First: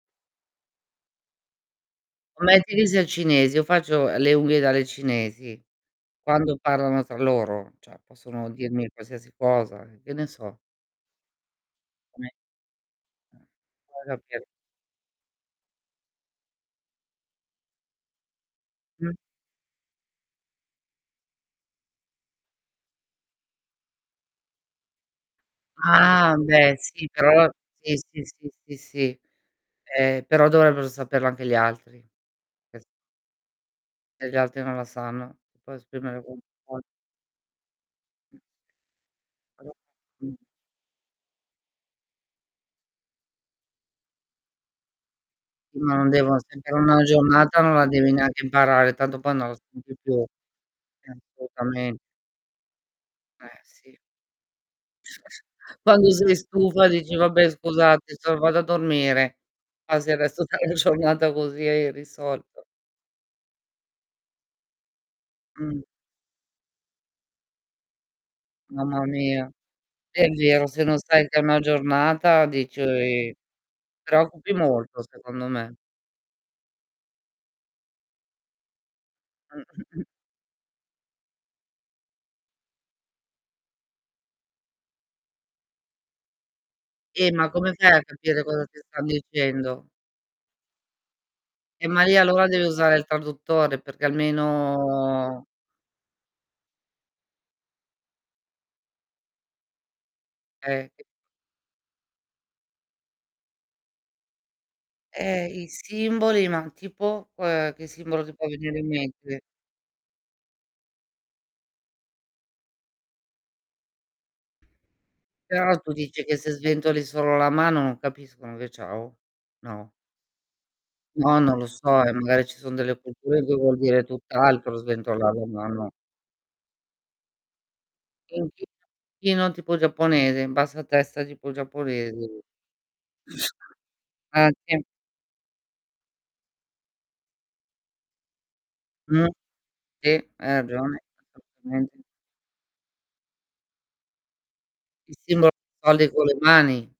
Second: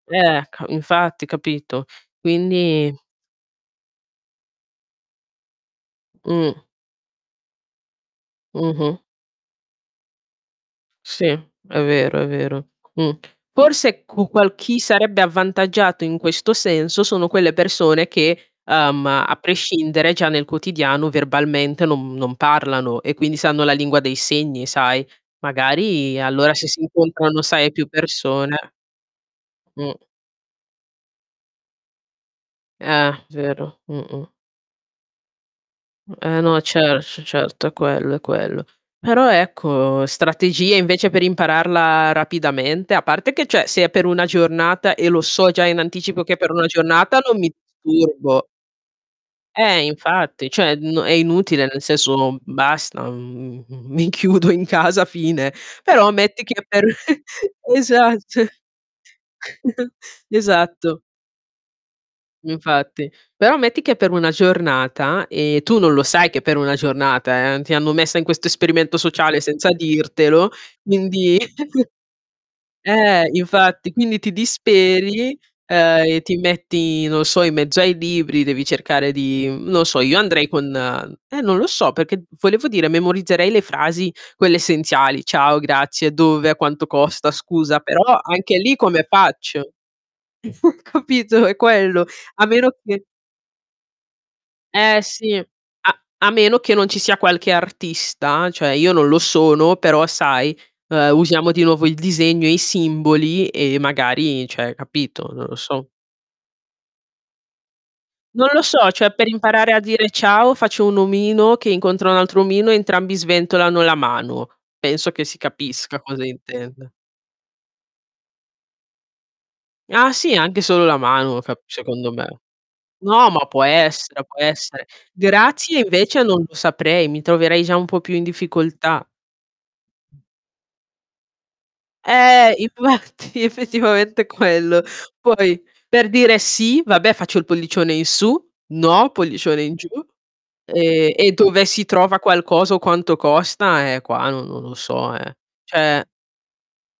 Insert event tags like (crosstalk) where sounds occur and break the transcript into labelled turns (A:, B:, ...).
A: Ecco. Infatti, capito.
B: (unintelligible)
A: Quindi
B: al cinese. Io faccio, uhm, le unghie dalle cinesi. Quando
A: Mh.
B: parlano tra loro, cioè possono dirmi
A: Mh-mh.
B: qualsiasi cosa, e che ne so.
A: Sì, è vero,
B: Come
A: è vero. Mh,
B: eh,
A: forse
B: va a
A: qu
B: capire.
A: qual chi sarebbe avvantaggiato, in questo senso, sono quelle persone che, uhm,
B: Mh.
A: a prescindere già nel quotidiano verbalmente non non parlano, e quindi sanno la lingua dei segni, sai. Magari,
B: Ah,
A: allora, se
B: beh,
A: si
B: sì,
A: incontrano,
B: però
A: sai, più
B: sì, sì, sì,
A: persone
B: sì, sì.
A: Mh.
B: Eh, però dovrebbero saperlo anche gli altri, che s
A: Eh, vero. Mh-mh.
B: E gli altri non la sanno, ti puoi
A: Mh,
B: esprimere come
A: eh, no.
B: vuoi.
A: Cer c certo, è quello, è quello. Però, ecco,
B: (unintelligible)
A: strategie, invece, per impararla rapidamente a parte che, cioè, se è per una giornata, e lo so già in
B: No, non
A: anticipo che
B: devon
A: per una
B: sentire una
A: giornata non mi
B: giornata, non la devi neanche
A: disturbo.
B: imparare, tanto poi non lo
A: Eh,
B: senti più.
A: infatti. Cioè, n è
B: Eh,
A: inutile nel
B: assolutamen
A: senso basta,
B: Eh,
A: mhmm,
B: sì.
A: mi chiudo in casa,
B: (chuckles)
A: fine. Però
B: Quando sei
A: metti che per
B: stufa dici:
A: (chuckles)
B: "Vabbè, scusate
A: esatt
B: so vado a dormire".
A: (chuckles)
B: Passi il resto della
A: esatto.
B: giornata così e hai risolto.
A: Infatti. Però metti che è per una giornata, e tu
B: Mh.
A: non lo sai che è per una giornata, eh. Ti hanno messa in questo esperimento
B: Mamma
A: sociale
B: mia.
A: senza
B: È
A: dirtelo,
B: vero, se non stai
A: quindi
B: (unintelligible)
A: (chuckles)
B: giornata
A: eh,
B: dici
A: infatti. Quindi ti
B: preoccupi molto,
A: disperi,
B: secondo me.
A: uhm, e ti metti, non so, in mezzo ai libri, devi cercare di mhmm, non so
B: Mh. (clears throat)
A: io andrei con eh, non lo so perché, volevo dire, memorizzerei le frasi quelle essenziali, "ciao", "grazie", "dove", "a quanto costa"
B: Eh ma come
A: "scusa",
B: fai a
A: però
B: capire
A: anche
B: cosa
A: lì
B: ti
A: come
B: stan
A: faccio?
B: dicendo?
A: (chuckles) Capito? È
B: Eh, ma
A: quello,
B: lì
A: a
B: allora deve
A: meno
B: usare
A: che
B: il traduttore, perché
A: Eh, sì.
B: almeno
A: A a meno che non ci sia qualche artista, cioè, io non lo sono, però, sai,
B: Eh, che
A: uhm, usiamo di nuovo il disegno, e i simboli, e magari cioè, capito? Non
B: Eh,
A: lo
B: i
A: so.
B: simboli, ma tipo, uhm, che simbolo ti
A: Non
B: può
A: lo
B: venire in
A: so, cioè, per
B: mente?
A: imparare a dire "ciao" faccio un omino che incontra un altro omino, e entrambi sventolano la mano. Penso che si
B: Però tu
A: capisca cosa
B: dici che se
A: intende.
B: sventoli solo la mano non capiscono che è "ciao"? No?
A: Ah, sì anche solo la mano
B: No, non
A: cap
B: lo so,
A: secondo
B: eh,
A: me.
B: magari ci son delle
A: No,
B: culture
A: ma
B: che
A: può
B: vuol dire
A: essere, può
B: tutt'altro
A: essere.
B: sventolar la
A: "Grazie"
B: mano.
A: invece non lo saprei, mi troverei già un po' più in
B: E in (unintelligible)
A: difficoltà.
B: sì, non tipo giapponese, in bassa testa, tipo giapponese.
A: Eh, infatti.
B: (chuckles)
A: Effettivamente è quello.
B: Anche.
A: Poi, per dire "sì", vabbè faccio il pollicione in su, "no"
B: Mh.
A: pollicione in giù.
B: Sì, hai ragione.
A: Ehm, e dove si
B: Assolutamente.
A: trova qualcosa, o quanto costa, eh, qua non non lo so,
B: Il
A: eh.
B: simbolo
A: Cioè
B: (unintelligible) con le mani.